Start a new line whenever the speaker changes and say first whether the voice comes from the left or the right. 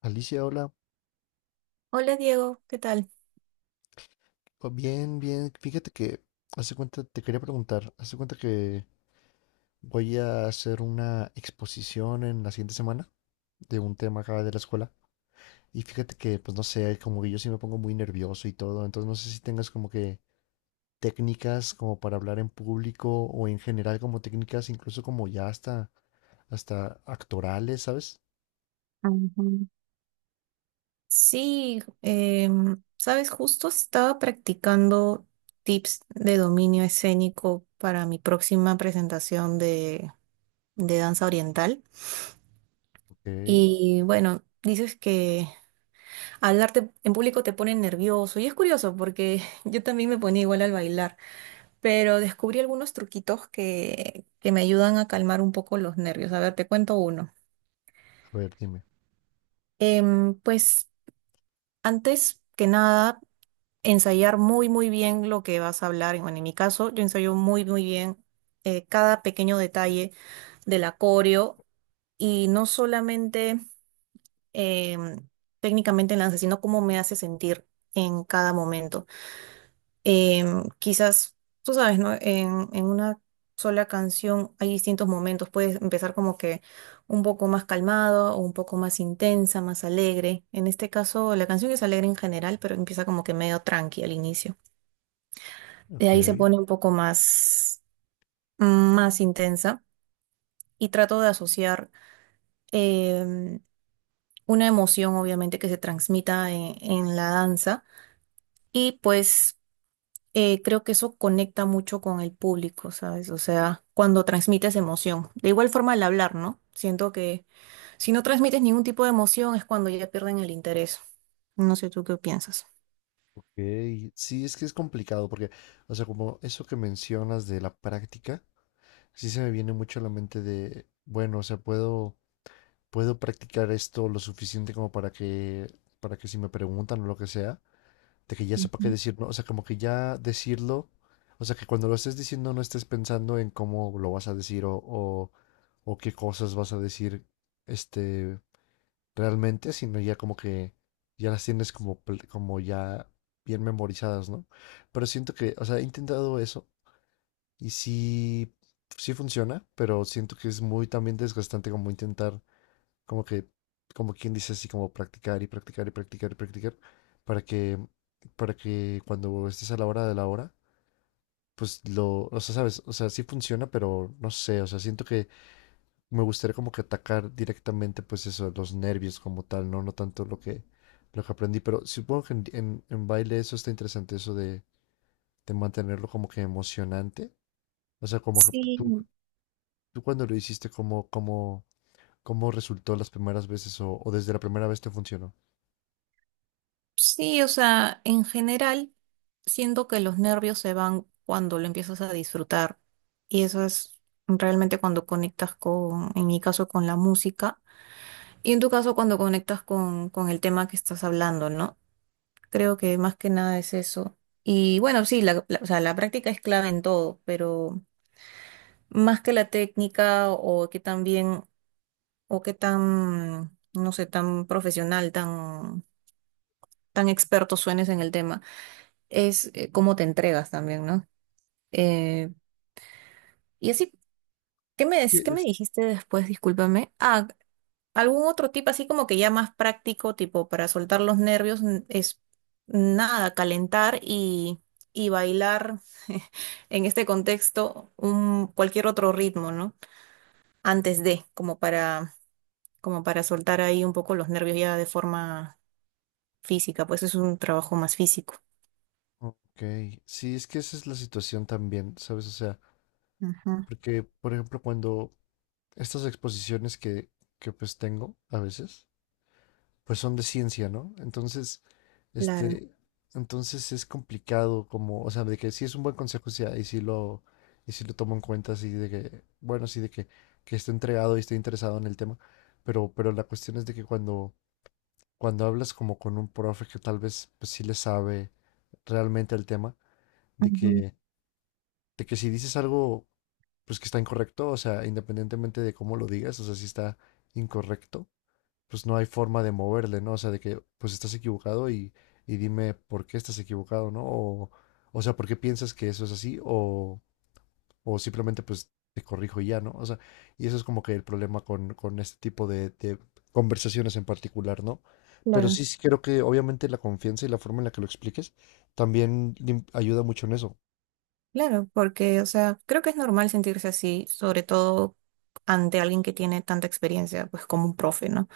left: Alicia, hola.
right: Hola Diego, ¿qué tal?
left: Oh, bien, bien. Fíjate que hace cuenta, te quería preguntar, hace cuenta que voy a hacer una exposición en la siguiente semana de un tema acá de la escuela. Y fíjate que, pues no sé, como que yo sí me pongo muy nervioso y todo. Entonces no sé si tengas como que técnicas como para hablar en público o en general como técnicas, incluso como ya hasta, actorales, ¿sabes?
right: Ujú. Sí, sabes, justo estaba practicando tips de dominio escénico para mi próxima presentación de danza oriental.
left: Ok.
right: Y bueno, dices que hablarte en público te pone nervioso y es curioso porque yo también me ponía igual al bailar, pero descubrí algunos truquitos que me ayudan a calmar un poco los nervios. A ver, te cuento uno.
left: A ver, dime.
right: Pues antes que nada ensayar muy, muy bien lo que vas a hablar. Bueno, en mi caso, yo ensayo muy, muy bien cada pequeño detalle del acorio y no solamente em, técnicamente en danza, sino cómo me hace sentir en cada momento. Quizás, tú sabes, ¿no? En una sola canción hay distintos momentos. Puedes empezar como que un poco más calmado o un poco más intensa, más alegre. En este caso, la canción es alegre en general, pero empieza como que medio tranqui al inicio. De ahí se
left: Ok,
right: pone un poco más intensa y trato de asociar em, una emoción, obviamente, que se transmita en la danza y pues creo que eso conecta mucho con el público, ¿sabes? O sea, cuando transmites emoción. De igual forma el hablar, ¿no? Siento que si no transmites ningún tipo de emoción es cuando ya pierden el interés. No sé tú qué piensas.
left: ok. Sí, es que es complicado porque, o sea, como eso que mencionas de la práctica. Sí se me viene mucho a la mente de, bueno, o sea, puedo, practicar esto lo suficiente como para que si me preguntan o lo que sea, de que ya sepa qué decir, ¿no? O sea, como que ya decirlo, o sea, que cuando lo estés diciendo no estés pensando en cómo lo vas a decir o qué cosas vas a decir, este, realmente, sino ya como que ya las tienes como, como ya bien memorizadas, ¿no? Pero siento que, o sea, he intentado eso y sí, sí funciona, pero siento que es muy también desgastante como intentar, como que, como quien dice así, como practicar y practicar y practicar y practicar, para que, para que, cuando estés a la hora de la hora, pues lo, o sea, sabes, o sea, sí funciona, pero no sé, o sea, siento que me gustaría como que atacar directamente, pues eso, los nervios como tal, no, no tanto lo que, aprendí, pero supongo que en baile eso está interesante, eso de mantenerlo como que emocionante. O sea,
right: Sí,
left: ¿tú cuando lo hiciste, cómo, resultó las primeras veces o desde la primera vez te funcionó?
right: sí, o sea, en general, siento que los nervios se van cuando lo empiezas a disfrutar. Y eso es realmente cuando conectas con, en mi caso, con la música. Y en tu caso, cuando conectas con el tema que estás hablando, ¿no? Creo que más que nada es eso. Y bueno, sí, o sea, la práctica es clave en todo, pero más que la técnica o que tan bien, o que tan, no sé, tan profesional, tan, tan experto suenes en el tema es cómo te entregas también, ¿no? Eh, y así, ¿qué me,
left: Es que
right: qué me
left: es-
right: dijiste después? Discúlpame. Ah, algún otro tip así como que ya más práctico, tipo para soltar los nervios, es nada, calentar y bailar en este contexto cualquier otro ritmo, ¿no? Como para, como para soltar ahí un poco los nervios ya de forma física, pues es un trabajo más físico.
left: Ok, sí, es que esa es la situación también, ¿sabes? O sea,
right: Ajá,
left: porque, por ejemplo, cuando estas exposiciones que pues tengo a veces, pues son de ciencia, ¿no? Entonces,
right: claro.
left: este, entonces es complicado como, o sea, de que sí es un buen consejo, sí, y sí lo, tomo en cuenta, así de que, bueno, sí, de que esté entregado y esté interesado en el tema, pero, la cuestión es de que cuando hablas como con un profe que tal vez pues, sí le sabe realmente el tema, de
right: Ujú,
left: que, de que si dices algo pues que está incorrecto, o sea, independientemente de cómo lo digas, o sea, si está incorrecto, pues no hay forma de moverle, ¿no? O sea, de que pues estás equivocado y, dime por qué estás equivocado, ¿no? O sea, ¿por qué piensas que eso es así? O simplemente pues te corrijo y ya, ¿no? O sea, y eso es como que el problema con, este tipo de conversaciones en particular, ¿no? Pero
right: claro.
left: sí, sí creo que obviamente la confianza y la forma en la que lo expliques también ayuda mucho en eso.
right: Claro, porque, o sea, creo que es normal sentirse así, sobre todo ante alguien que tiene tanta experiencia, pues como un profe, ¿no?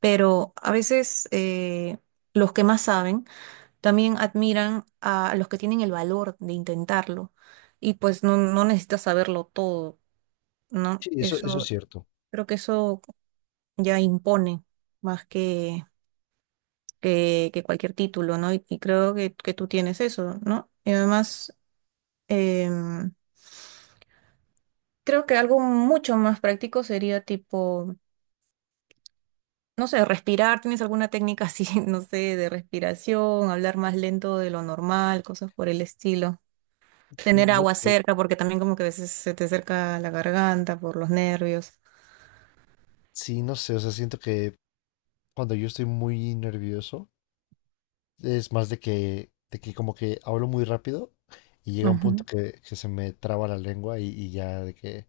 right: Pero a veces los que más saben también admiran a los que tienen el valor de intentarlo y pues no, no necesitas saberlo todo, ¿no?
left: Sí, eso es
right: Eso,
left: cierto.
right: creo que eso ya impone más que cualquier título, ¿no? Y creo que tú tienes eso, ¿no? Y además em, creo que algo mucho más práctico sería tipo, no sé, respirar. ¿Tienes alguna técnica así, no sé, de respiración, hablar más lento de lo normal, cosas por el estilo? Tener
left: No
right: agua
left: sé.
right: cerca, porque también como que a veces se te acerca la garganta por los nervios.
left: Sí, no sé, o sea, siento que cuando yo estoy muy nervioso, es más de que, como que hablo muy rápido y llega un
right: Ujú,
left: punto que, se me traba la lengua y ya de que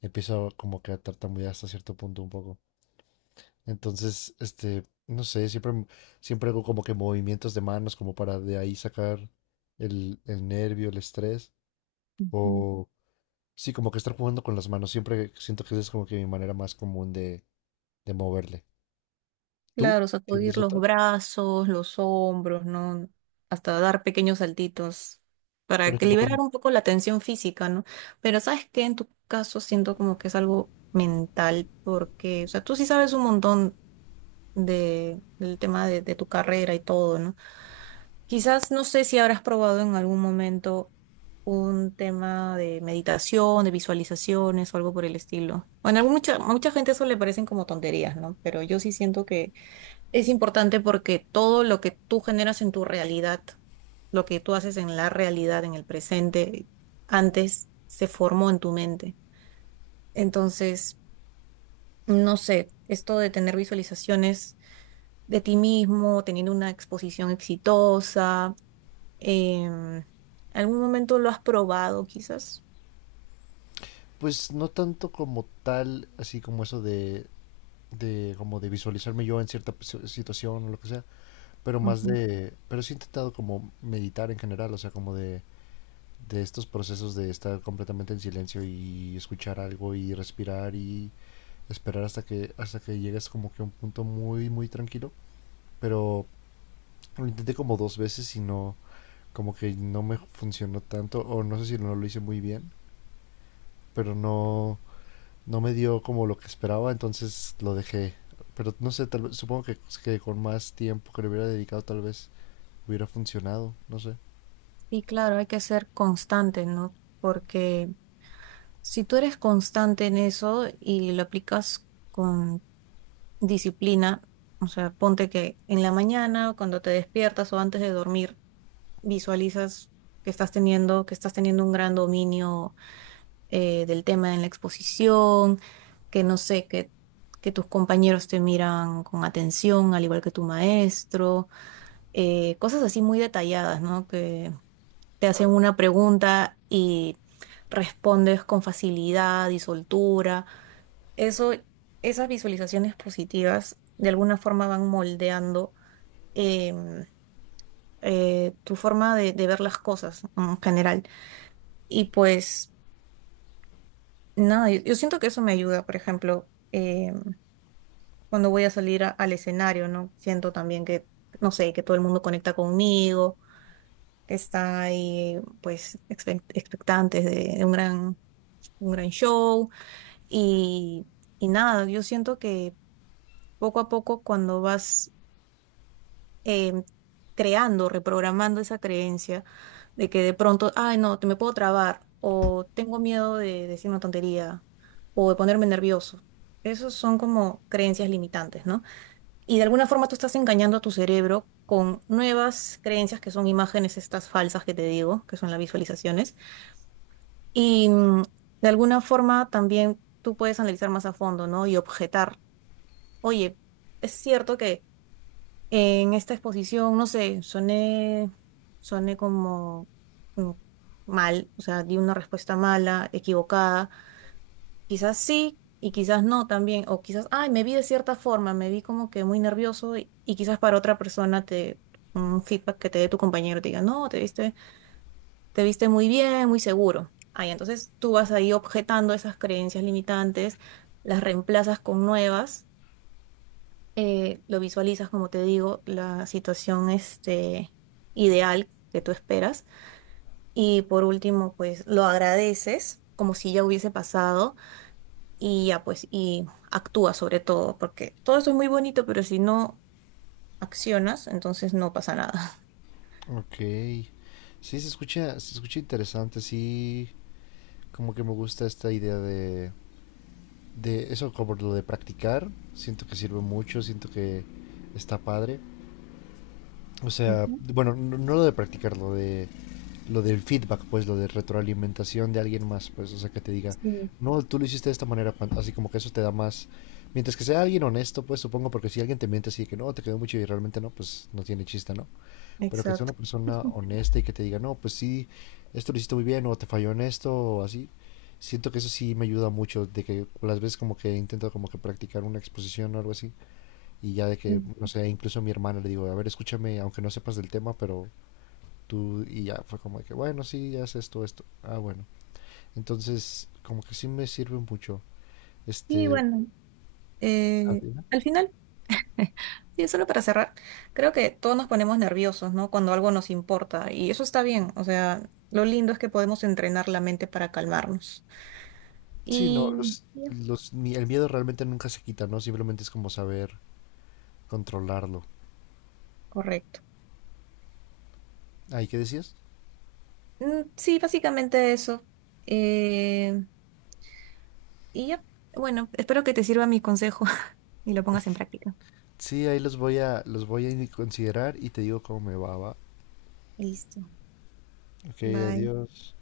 left: empiezo como que a tartamudear hasta cierto punto un poco. Entonces, no sé, siempre hago como que movimientos de manos como para de ahí sacar el, nervio, el estrés.
right: ujú.
left: O sí, como que estar jugando con las manos. Siempre siento que esa es como que mi manera más común de, moverle. ¿Tú
right: Claro, sacudir
left: tienes
right: los
left: otra?
right: brazos, los hombros, ¿no? Hasta dar pequeños saltitos
left: Por
right: para que
left: ejemplo,
right: liberar un poco la tensión física, ¿no? Pero sabes que en tu caso siento como que es algo mental, porque, o sea, tú sí sabes un montón del tema de tu carrera y todo, ¿no? Quizás no sé si habrás probado en algún momento un tema de meditación, de visualizaciones o algo por el estilo. Bueno, a mucha, mucha gente eso le parecen como tonterías, ¿no? Pero yo sí siento que es importante porque todo lo que tú generas en tu realidad, lo que tú haces en la realidad, en el presente, antes se formó en tu mente. Entonces, no sé, esto de tener visualizaciones de ti mismo, teniendo una exposición exitosa, em, ¿algún momento lo has probado quizás?
left: pues no tanto como tal, así como eso de como de visualizarme yo en cierta situación o lo que sea,
right: Ujú.
left: pero sí he intentado como meditar en general, o sea, como de estos procesos de estar completamente en silencio y escuchar algo y respirar y esperar hasta que llegues como que a un punto muy muy tranquilo, pero lo intenté como dos veces y no, como que no me funcionó tanto o no sé si no lo hice muy bien, pero no me dio como lo que esperaba, entonces lo dejé. Pero no sé, tal vez supongo que con más tiempo que le hubiera dedicado tal vez hubiera funcionado, no sé.
right: Sí, claro, hay que ser constante, ¿no? Porque si tú eres constante en eso y lo aplicas con disciplina, o sea, ponte que en la mañana, cuando te despiertas o antes de dormir, visualizas que estás teniendo un gran dominio del tema en la exposición, que no sé, que tus compañeros te miran con atención, al igual que tu maestro, cosas así muy detalladas, ¿no? Que te hacen una pregunta y respondes con facilidad y soltura. Eso, esas visualizaciones positivas de alguna forma van moldeando em, tu forma de ver las cosas, ¿no? En general. Y pues nada, yo siento que eso me ayuda, por ejemplo, cuando voy a salir al escenario, ¿no? Siento también que, no sé, que todo el mundo conecta conmigo, que está ahí pues expectantes de un gran show. Y, y nada, yo siento que poco a poco cuando vas em, creando, reprogramando esa creencia de que de pronto, ay, no, te me puedo trabar, o tengo miedo de decir una tontería, o de ponerme nervioso. Esos son como creencias limitantes, ¿no? Y de alguna forma tú estás engañando a tu cerebro con nuevas creencias que son imágenes estas falsas que te digo, que son las visualizaciones. Y mm, de alguna forma también tú puedes analizar más a fondo, ¿no? Y objetar, oye, es cierto que en esta exposición, no sé, soné como mm, mal, o sea, di una respuesta mala, equivocada. Quizás sí y quizás no también, o quizás, ay, me vi de cierta forma, me vi como que muy nervioso y quizás para otra persona un feedback que te dé tu compañero te diga, no, te viste muy bien, muy seguro. Ay, entonces tú vas ahí objetando esas creencias limitantes, las reemplazas con nuevas lo visualizas, como te digo, la situación este, ideal que tú esperas. Y por último, pues lo agradeces como si ya hubiese pasado y ya pues y actúa sobre todo, porque todo eso es muy bonito, pero si no accionas, entonces no pasa nada.
left: Ok, sí, se escucha interesante. Sí, como que me gusta esta idea de eso, como lo de practicar. Siento que sirve mucho, siento que está padre. O sea,
right: Ujú.
left: bueno, no, no lo de practicar, lo del feedback, pues lo de retroalimentación de alguien más, pues, o sea, que te diga,
right: Sí,
left: no, tú lo hiciste de esta manera, así como que eso te da más, mientras que sea alguien honesto, pues supongo, porque si alguien te miente así de que no, te quedó mucho y realmente no, pues no tiene chiste, ¿no? Pero que sea una
right: exacto.
left: persona honesta y que te diga, no, pues sí, esto lo hiciste muy bien o te falló en esto o así. Siento que eso sí me ayuda mucho, de que las veces como que intento como que practicar una exposición o algo así, y ya de que, no sé, incluso a mi hermana le digo, a ver, escúchame, aunque no sepas del tema, pero tú, y ya fue como de que, bueno, sí, ya es esto, esto, ah, bueno. Entonces, como que sí me sirve mucho.
right: Y
left: Este,
right: bueno, eh,
left: ¿Adriana?
right: al final sí, solo para cerrar, creo que todos nos ponemos nerviosos, ¿no? Cuando algo nos importa y eso está bien, o sea, lo lindo es que podemos entrenar la mente para calmarnos.
left: Sí, no,
right: Y ya,
left: los, ni- el miedo realmente nunca se quita, ¿no? Simplemente es como saber controlarlo.
right: correcto.
left: Ah, ¿y qué decías?
right: Sí, básicamente eso. Eh, y ya, bueno, espero que te sirva mi consejo y lo pongas en práctica.
left: Sí, ahí los voy a, considerar y te digo cómo me va, va.
right: Listo.
left: Ok,
right: Bye.
left: adiós.